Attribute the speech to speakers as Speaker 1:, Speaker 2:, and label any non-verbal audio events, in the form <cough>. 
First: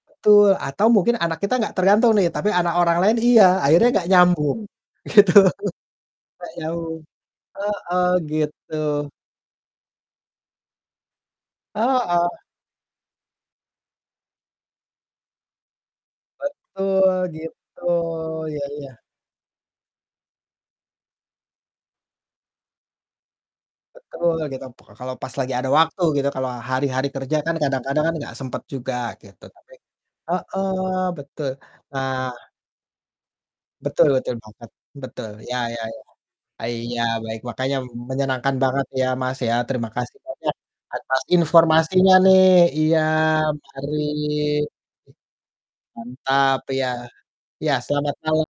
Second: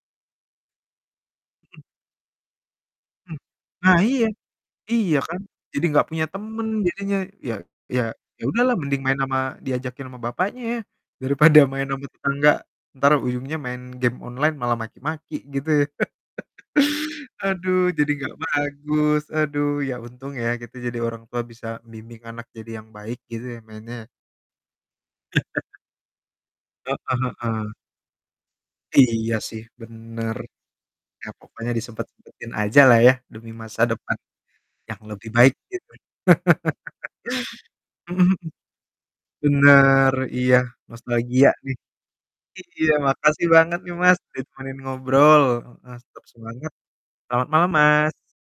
Speaker 1: Betul, atau mungkin anak kita nggak
Speaker 2: Mhm.
Speaker 1: tergantung nih, tapi anak orang lain
Speaker 2: Hmm,
Speaker 1: iya, akhirnya
Speaker 2: nah
Speaker 1: nggak
Speaker 2: iya.
Speaker 1: nyambung
Speaker 2: Iya
Speaker 1: gitu.
Speaker 2: kan jadi gak punya
Speaker 1: Nggak
Speaker 2: temen
Speaker 1: nyambung,
Speaker 2: jadinya ya ya
Speaker 1: heeh,
Speaker 2: ya udah
Speaker 1: gitu.
Speaker 2: lah mending main sama diajakin sama bapaknya ya, daripada main sama
Speaker 1: Heeh.
Speaker 2: tetangga entar ujungnya main game online malah maki-maki gitu ya.
Speaker 1: Betul,
Speaker 2: <laughs> Aduh
Speaker 1: gitu,
Speaker 2: jadi gak
Speaker 1: iya iya.
Speaker 2: bagus, aduh, ya untung ya kita jadi orang tua bisa membimbing anak jadi yang baik gitu ya, mainnya.
Speaker 1: Betul gitu, pek kalau pas lagi ada
Speaker 2: <laughs>
Speaker 1: waktu gitu kalau hari-hari
Speaker 2: Heeh
Speaker 1: kerja kan
Speaker 2: heeh.
Speaker 1: kadang-kadang kan nggak sempet juga
Speaker 2: Iya
Speaker 1: gitu,
Speaker 2: sih
Speaker 1: tapi
Speaker 2: bener,
Speaker 1: heeh,
Speaker 2: ya
Speaker 1: betul.
Speaker 2: pokoknya
Speaker 1: Nah
Speaker 2: disempet-sempetin aja lah ya, demi masa
Speaker 1: Betul
Speaker 2: depan
Speaker 1: betul banget,
Speaker 2: yang lebih
Speaker 1: betul,
Speaker 2: baik
Speaker 1: ya ya
Speaker 2: gitu.
Speaker 1: ya,
Speaker 2: <laughs>
Speaker 1: eee, iya, baik makanya
Speaker 2: Mhm mhm,
Speaker 1: menyenangkan banget ya, Mas, ya terima
Speaker 2: benar,
Speaker 1: kasih banyak
Speaker 2: iya, Mas,
Speaker 1: atas
Speaker 2: bahagia nih
Speaker 1: informasinya nih,
Speaker 2: iya
Speaker 1: iya
Speaker 2: makasih banget
Speaker 1: mari.
Speaker 2: nih, Mas, ditemenin ngobrol, heeh, tetep
Speaker 1: Mantap
Speaker 2: semangat.
Speaker 1: iya.
Speaker 2: Selamat malam,
Speaker 1: Ya
Speaker 2: Mas.
Speaker 1: selamat malam.